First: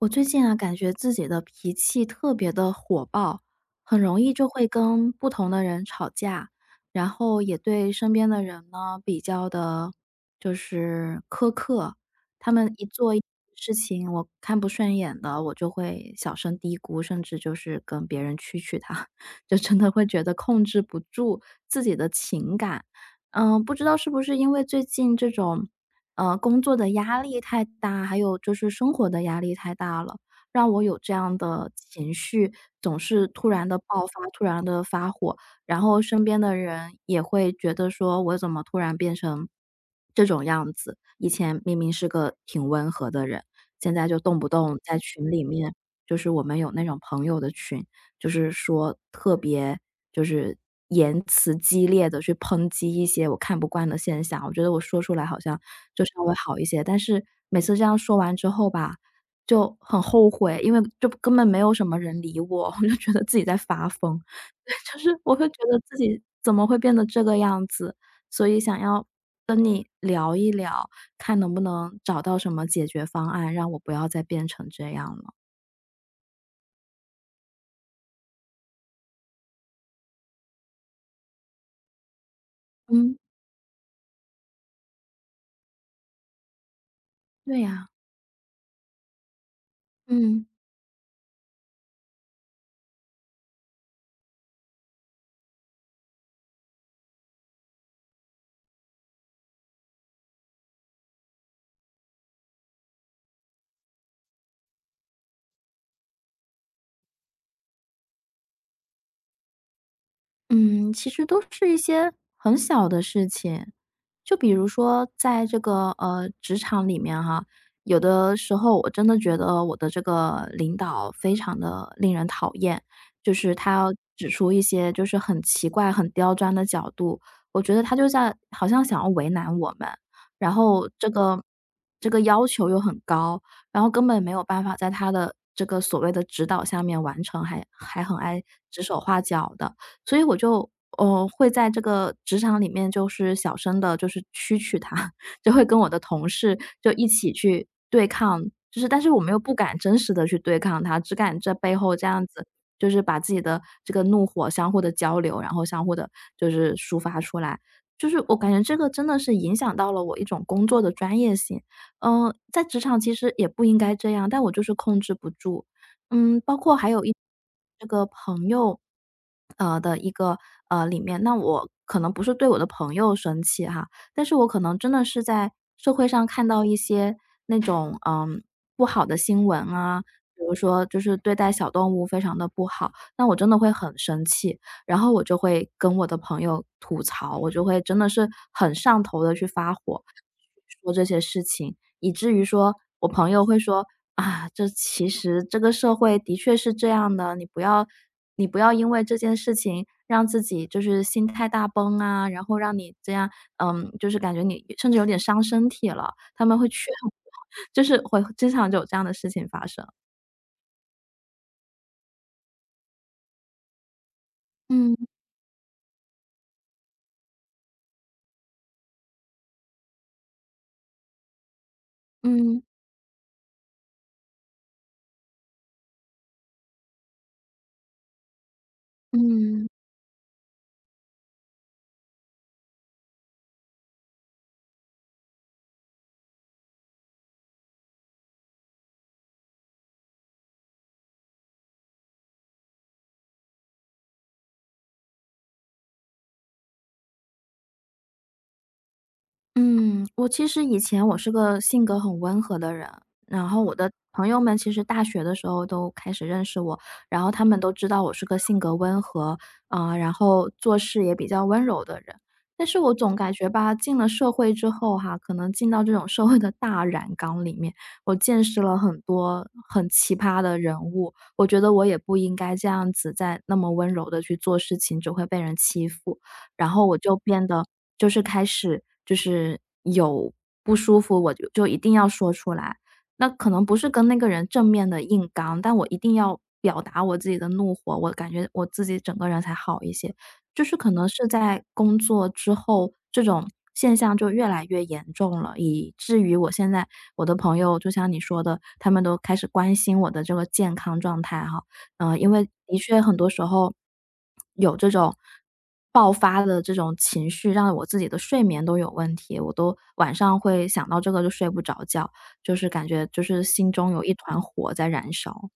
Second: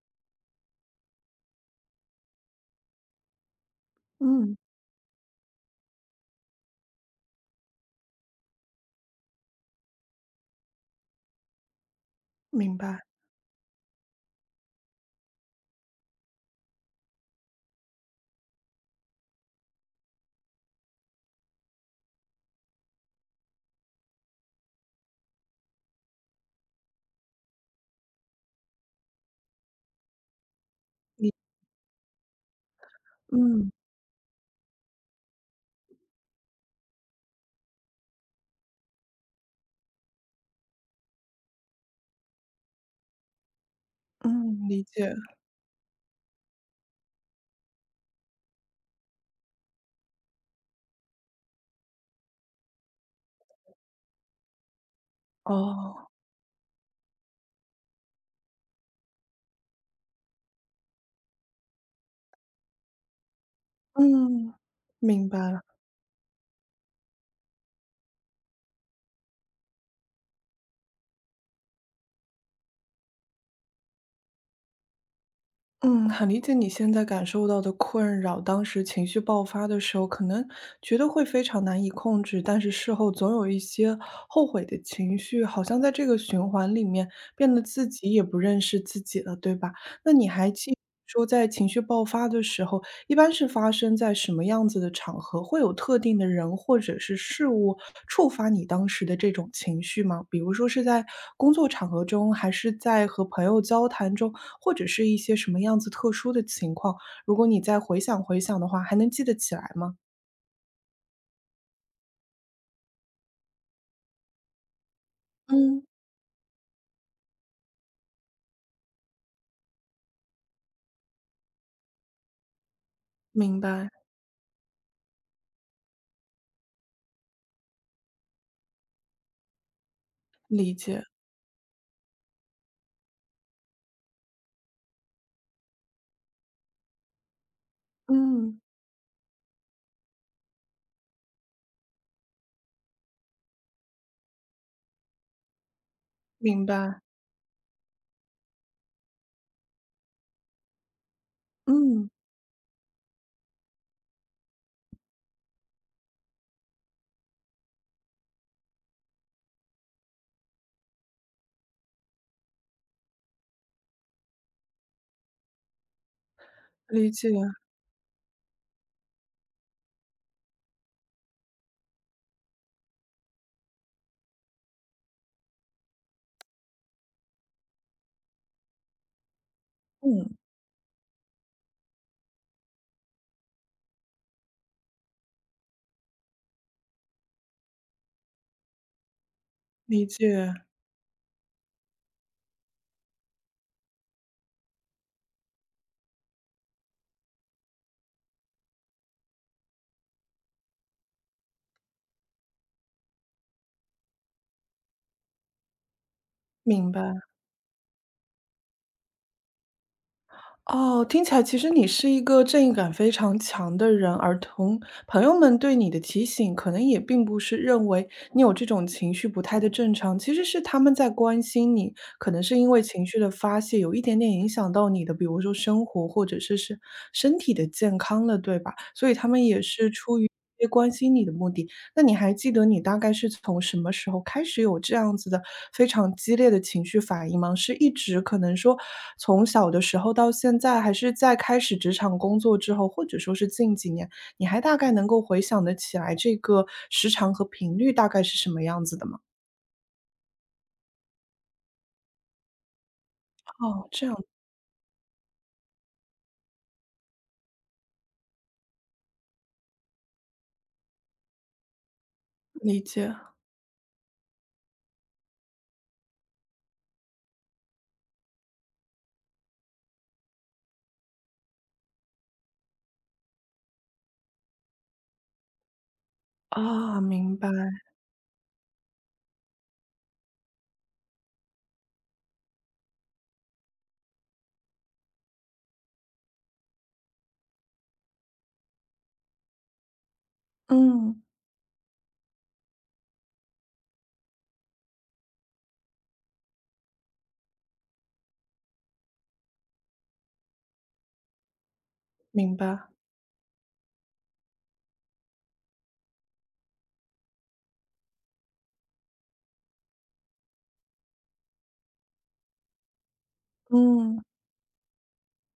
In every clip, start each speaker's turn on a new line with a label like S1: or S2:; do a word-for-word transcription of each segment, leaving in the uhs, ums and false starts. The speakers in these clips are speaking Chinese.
S1: 我最近啊，感觉自己的脾气特别的火爆，很容易就
S2: 嗯，
S1: 会跟不同的人吵架，然后也对身边的人呢比较的，就是苛刻。他们
S2: 明
S1: 一
S2: 白，
S1: 做一事情我看不顺眼的，我就会小声嘀咕，甚至就是跟别人蛐蛐他，就真的会觉得控制不住自己的情感。嗯，不知道是不是因为最近这种呃，工作的压力太大，还有就是生活的压力太大了，让我有这
S2: 理
S1: 样的情绪，总是突然
S2: 嗯，
S1: 的爆发，突然的发火，然后身边的人也会觉得说我怎么突然变成这种样子，以前明明是个挺温和的人，现在就动不
S2: 嗯，
S1: 动
S2: 理
S1: 在
S2: 解，
S1: 群里面就是我们有那种朋友的群，就是说特别就是言辞激烈的去抨击一些我看不惯的现象，我觉得我说出来好像就
S2: 哦，
S1: 稍微好一些，但是每次这样说完之后吧，就很后悔，因为就根本没有什么人理我，我就觉得自己在发疯，
S2: 嗯，
S1: 就是
S2: 明
S1: 我
S2: 白
S1: 会觉
S2: 了，
S1: 得自己怎么会变得这个样子，所以想要跟你聊一聊，看能不能找到什么解决方案，让我不要再变成这样了。
S2: 嗯，很理解你现在感受到的困扰。当时情绪爆发的时候，可能觉得会非常难以控制，但是事后
S1: 嗯，
S2: 总有一些后悔的情绪，好像在这个循环里面变
S1: 对
S2: 得自
S1: 呀，
S2: 己也不认识自己了，对吧？
S1: 嗯。
S2: 说在情绪爆发的时候，一般是发生在什么样子的场合？会有特定的人或者是事物触发你当时的这种情绪吗？比如说是在工作场合中，还是在和朋友交谈中，或者是一些什么样子特殊的情况？如果你再回想回想的话，还能记得起来吗？
S1: 嗯，其实都是一些很小的事情，就比如说在这
S2: 嗯，
S1: 个呃职场里面哈，有的时候我真的觉得我的这个领导非常的令人讨厌，就是
S2: 明
S1: 他
S2: 白，
S1: 要指出一些就是很奇怪、很刁钻的角度，我觉得他就在好像想要为难我们，然
S2: 理
S1: 后
S2: 解，
S1: 这个这个要求又很高，然后根本没有办法在他的这个所谓的指导下面完成，还还很爱
S2: 嗯，
S1: 指手画脚的。所以我就，呃，会在这个职场里面就是小声的，就是蛐蛐他，就会跟我的同事
S2: 明
S1: 就
S2: 白，
S1: 一起去对抗，就是但是我们又不敢真实的去对抗它，只敢在背后这
S2: 嗯，
S1: 样子，就是把自己的这个怒火相互的交流，然后相互的就是抒发出来。就是我感觉这个真的是影响到了我一种工作的专业性。嗯，在职场其实也不应该这样，但我就是控制不住。嗯，包括还有
S2: 理
S1: 一
S2: 解，
S1: 这个朋友，呃，的一个呃，里面，那我可能不是对我的朋友生气哈，但是我可能真的是在社会上看到一些那种，嗯，不好的新闻啊，
S2: 嗯，
S1: 比如说就是对待小动物非常的不好，那我真的会很生气，然后我就会跟我的朋友吐槽，我就会真的是很上头的去发火，
S2: 理解，
S1: 说这些事情。以至于说我朋友会说：“啊，这其实这个社会的确是这样的，你不要你不要因为这件事情让自己就是心态大崩啊，然后让你这样，嗯，就是感觉你甚至有点伤身体了。”他们会劝
S2: 明
S1: 我，
S2: 白。
S1: 就是会经常就有这样的事情发生。
S2: 哦，听起来其实你是一个正义感非常强的人，而同
S1: 嗯
S2: 朋友们对你的提醒，可能也并不是认为你有这种情绪不太的正常，其实是他们在关心你，可能是
S1: 嗯
S2: 因为情绪的发泄有一点点影响到你的，比如说生活或者是是身体的健康了，对吧？所以他们也
S1: 嗯。
S2: 是出于一些关心你的目的。那你还记得你大概是从什么时候开始有这样子的非常激烈的情绪反应吗？是一直可能说从小的时候到现在，还是在开始职场工作之后，或者说是近几年，你还大概能够回想得起来这个时长和频率大概是什么样子的吗？
S1: 嗯，我其实以前我是个性格很温和的人，然后我
S2: 哦，
S1: 的
S2: 这样，
S1: 朋友们其实大学的时候都开始认识我，然后他们都知道我是个性格温和，啊，然后做事也比较温柔的人。但是
S2: 理
S1: 我
S2: 解。
S1: 总感觉吧，进了社会之后哈，可能进到这种社会的大染缸里面，我见识了很多很奇葩的人物，我觉得我也不应该这样子再那么温柔的去做事情，只会被人欺负。然后我
S2: 啊，
S1: 就
S2: 明
S1: 变
S2: 白，
S1: 得就是开始就是有不舒服，我就就一定要说出来。那可能不是跟那个人正面的硬刚，但我一定要表达我自己的怒火，我感觉我自己整个人才好一些。就是可能
S2: 嗯，
S1: 是在工作之后，这种现象就越来越严重了，以至于我现在我的朋友就像你说的，他们都开始关心我的这个健康状态哈。嗯，因为
S2: 明
S1: 的
S2: 白，
S1: 确很多时候有这种爆发的这种情绪，让我自己的睡眠都有问题，我都晚上会想到这个就睡不着觉，就是感觉就是心中有一
S2: 嗯。
S1: 团火在燃烧。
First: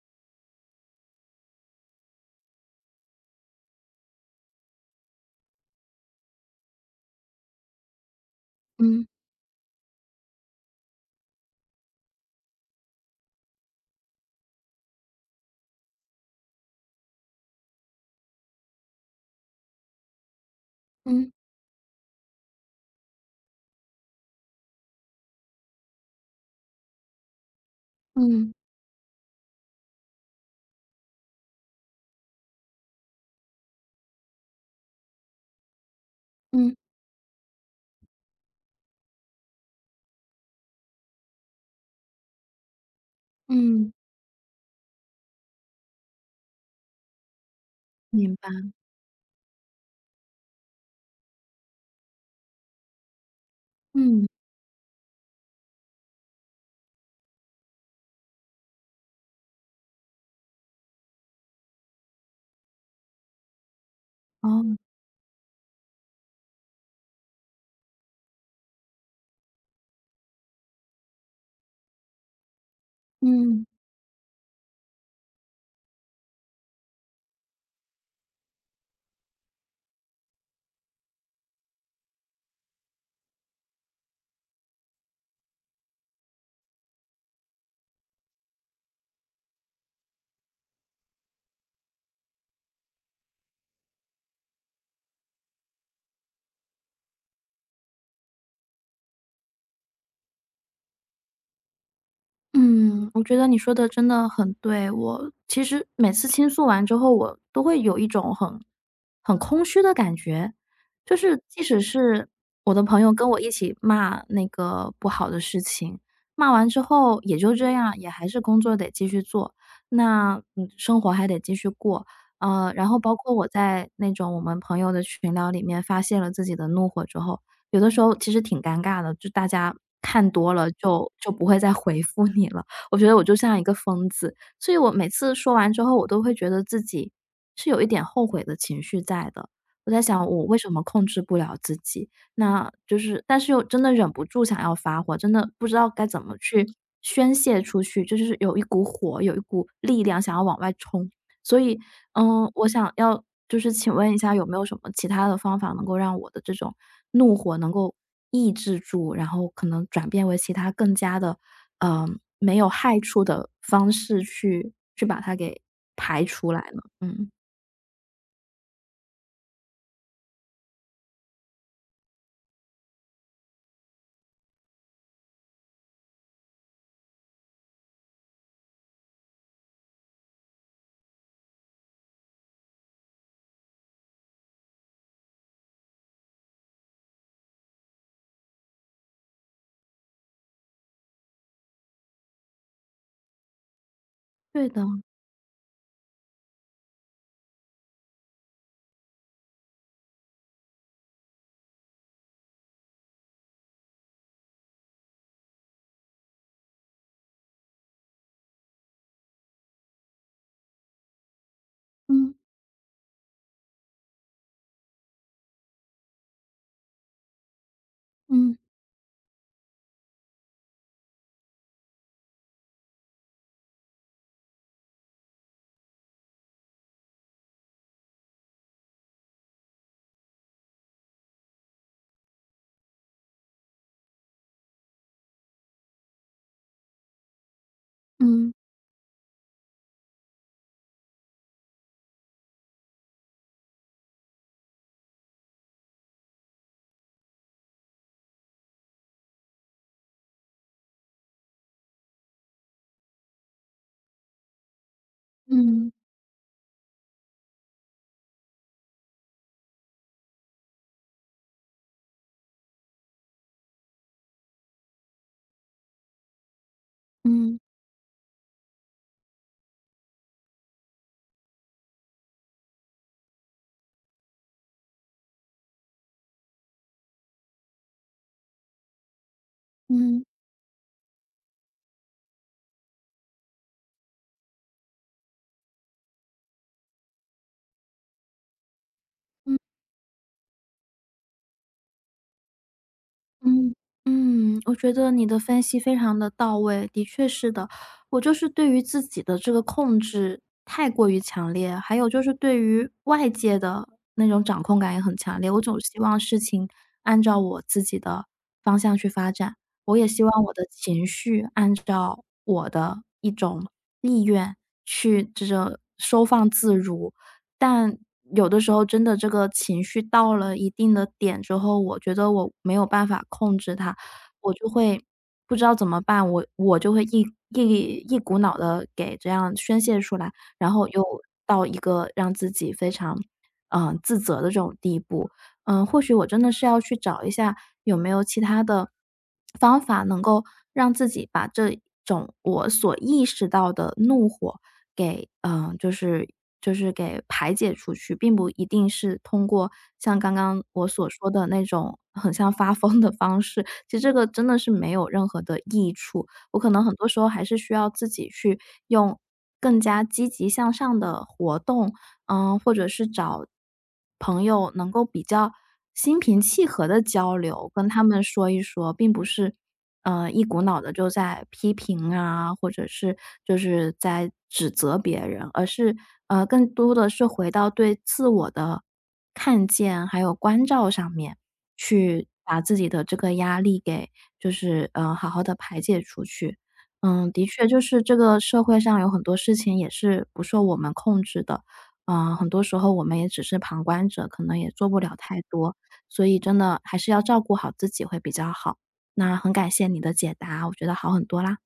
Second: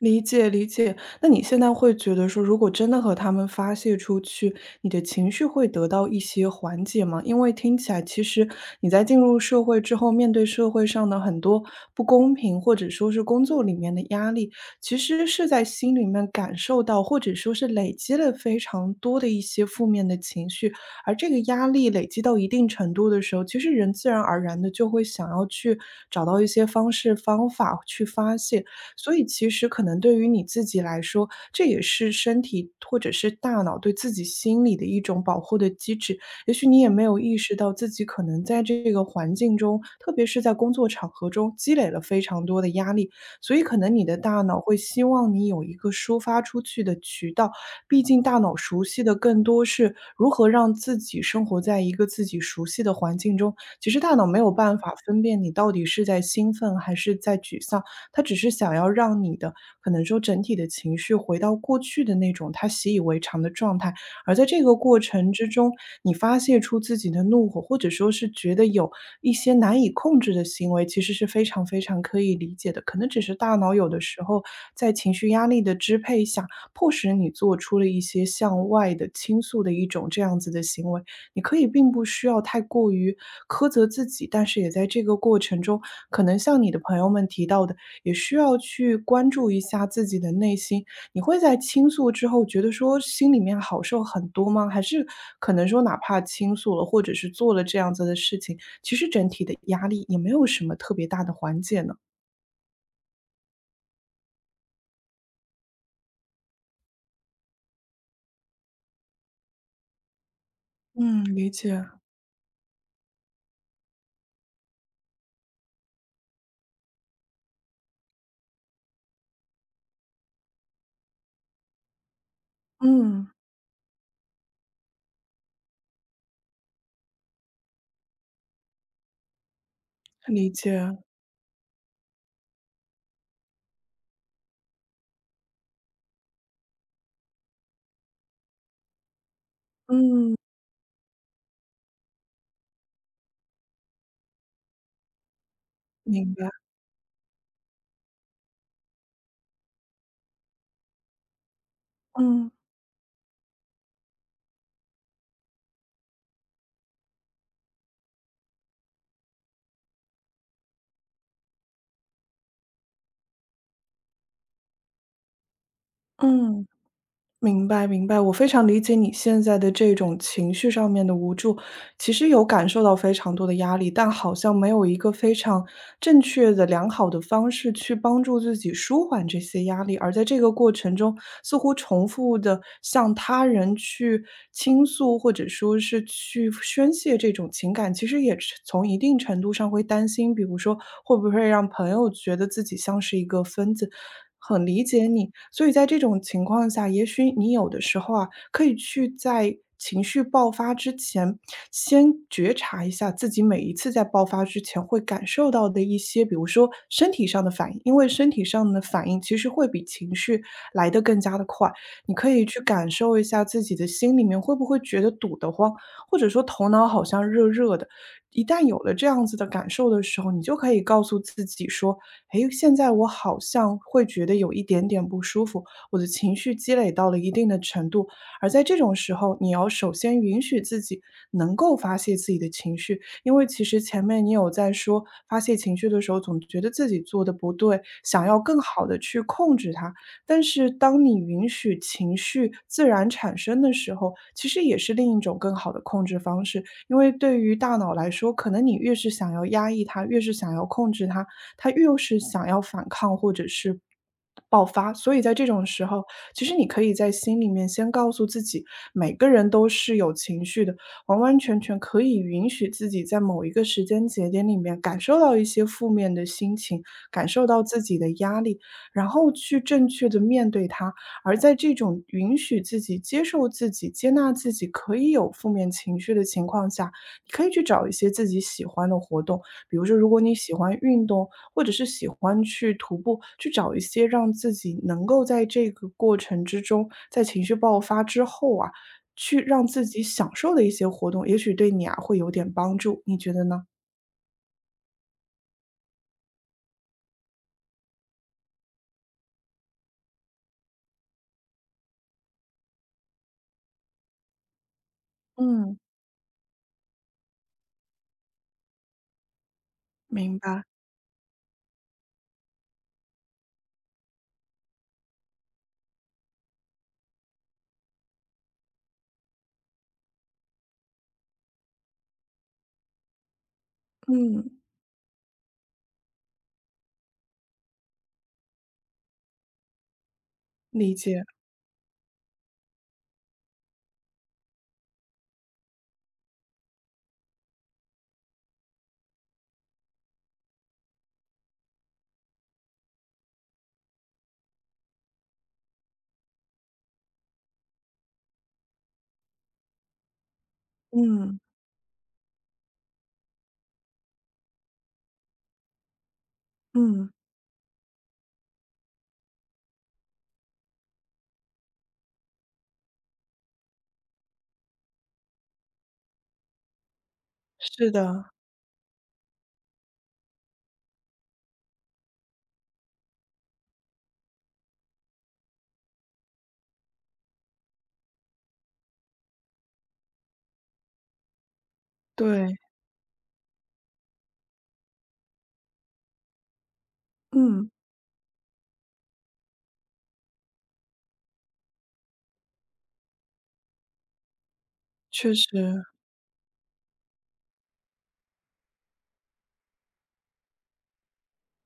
S2: 理解理解，那你现在会觉得说，如果真的和他们发泄出去，你的情绪会得到一些缓解吗？因为听起来，其实你在
S1: 嗯
S2: 进入社会之后，面对社会上的很多不公平，或者说是工作里面的压力，其实是在心里面感受到，或者说是累积了非常多的一些负面的情绪。而这
S1: 嗯
S2: 个压力累积到一定程度的时候，其实人自然而然的就会想要去找到一些方式方法去发
S1: 嗯
S2: 泄。所以其实可能对于你自己来说，这也是身体或者是大脑对自己心理的一种保护的机制。也许
S1: 嗯
S2: 你也没有意识到自己可能在这个环境中，特别是在工作场合中积累了非常多的压力，所以可
S1: 嗯，
S2: 能你的大脑会希望你有一个抒发出去的渠道。毕竟
S1: 明
S2: 大
S1: 白，
S2: 脑熟悉的更多是如何让自己生活在一个自己熟悉的环境中。其实大
S1: 嗯，
S2: 脑没有办法分辨你到底是在兴奋还是在沮丧。他只是想要让你的可能说整体的情绪回到过去的那种他习以为常的状态，而在这个
S1: 哦，
S2: 过程之中，你发泄出自己的怒火，或者说是觉得有一些难以控制的行为，其实是非常非常可以理解的。可能只是大
S1: 嗯。
S2: 脑有的时候在情绪压力的支配下，迫使你做出了一些向外的倾诉的一种这样子的行为。你可以并不需要太过于苛责自己，但是也在这个过程中，可能像你的朋友们提到的，也需要去关注一下自己的内心。你会在倾诉之后觉得说心里面好受很多吗？还是可能说哪怕倾诉了，或者是做了这样子的事情，其实整体的压力也没有什么特别大的缓解呢？
S1: 嗯，我觉得你说的真的很对。我其实每次倾诉完之后，我都会有一种很很空虚的感觉。就
S2: 嗯，
S1: 是
S2: 理
S1: 即
S2: 解，
S1: 使是我的朋友跟我一起骂那个不好的事情，骂完之后也就这样，也还是工作得继续做，那嗯，生活还得继续过。呃，然后包
S2: 嗯，
S1: 括我在那种我们朋友的群聊里面发泄了自己的怒火之后，有的时候其实挺尴尬的，就大家看
S2: 理
S1: 多了
S2: 解，
S1: 就就不会再回复你了。我觉得我就像一个疯子，所以我每次说完之后，我都会觉得自己是有一点后悔的情绪在的。我在想
S2: 嗯，
S1: 我为什么控制不了自己？那就是但是又真的忍不住想要发火，真的不知道该怎
S2: 明
S1: 么
S2: 白。
S1: 去宣泄出去，就是有一股火，有一股力量想要往外冲。所以嗯，
S2: 嗯
S1: 我想要就是请问一下，有没有什么其他的方法能够让我的这种怒火能够抑制住，然后可能转变为其他更加的，嗯，没有害处的方式去去把它给排出来
S2: 嗯，
S1: 呢？嗯。
S2: 明白明白，我非常理解你现在的这种情绪上面的无助，其实有感受到非常多的压力，但好像没有一个非常正确的、良好的方式去帮助自己舒缓这些压力，而在这个过程中，似乎重复的向他人去倾诉，或者说是去宣泄这种情感，其实也是从一定程度上会担心，比如说会不会让朋友觉得自己像是一个疯子。很
S1: 对的，
S2: 理解你，所以在这种情况下，也许你有的时候啊，可以去在情绪爆发之前，先觉察一下自己每一次在爆发之前会感受到的一些，比如说身体上的反应，因为身体上的反应其实会比情绪来得更加的快。你可
S1: 嗯
S2: 以去感受一下自己的心里面会不会觉得堵得慌，或者说头脑好像热热的。一
S1: 嗯
S2: 旦有了这样子的感受的时候，你就可以告诉自己说：“诶，现在我好像会觉得有一点点不舒服，我的情绪积累到了一定的程度，而在这种时候，你要首先允许自己能够发泄自己的情绪，因为其实前面你有在说，发泄情绪的时候，总觉得自己做的不对，想要
S1: 嗯
S2: 更好的去控制它。但是当你允许情绪自然产生的时候，其实也是另一种更好的控制方式，因为对于大脑来说，可能你越是想要压抑它，越是想要控制它，它越是想要反抗或者是。爆发，所以在这种时
S1: 嗯嗯
S2: 候，其实你可以在心里面先告诉自己，每个人都是有情绪的，完完全全可以允许自己在某一个时间节点里面感受到一些负面的心情，感受
S1: 嗯
S2: 到自己的压力，然后去正确的面对它。而在这种允许自己、接受自己、接纳自己可以有负面情绪的情况下，你可以去找一些自己喜欢的活动。比如说，如
S1: 嗯
S2: 果你
S1: 嗯。
S2: 喜欢运动，或者是喜欢去徒步，去找一些让自己能够在这个过程之中，在情绪爆发之后啊，去让自己享受的一些活动，也许对你啊会有点帮助，你觉得呢？
S1: 嗯嗯，我觉得你的分析非常的到位，的确是的。我就是对于自己的这个控制太过于强烈，还有就是对于外界的那种掌控感也很强烈。我总
S2: 嗯，
S1: 希望事情按照我自己的方向去发展，我也希
S2: 明
S1: 望我
S2: 白，
S1: 的情绪按照我的一种意愿去这个收放自如。但有的时候真的这个情绪到了一定的点之后，我觉得我没有办法控制它，我
S2: 嗯，
S1: 就会不知道怎么办，我我就会一一一股脑的给这样宣泄出来，然后
S2: 理
S1: 又
S2: 解，
S1: 到一个让自己非常，嗯呃自责的这种地步。嗯，或许我真的是要去找一下有没有其他的方法能够让自己把这种我所意识到的怒火给嗯，呃就是就是给排解出去，并不一定是通过像刚刚我所说
S2: 嗯
S1: 的那种很像发疯的方式，其实这个真的是没有任何的益处。我可能很多
S2: 嗯，
S1: 时候还是需要自己去用更加积极向上的活动嗯，或者是找朋友能够比较心平气和的交流，跟
S2: 是
S1: 他们
S2: 的，
S1: 说一说，并不是，呃，一股脑的就在批评啊，或者是就是在指责别人，而是，呃，更多的是回到对自我的看见，还有关照上面，去
S2: 对，
S1: 把自己的这个压力给就是，呃，好好的排解出去。嗯，的确
S2: 嗯，
S1: 就是这个社会上有很多事情也是不受我们控制的，嗯呃，很多时候我们也只是旁观者，可能也做不了
S2: 确
S1: 太多，
S2: 实。
S1: 所以真的还是要照顾好自己会比较好。那很感谢你的解答，我觉得好很多啦。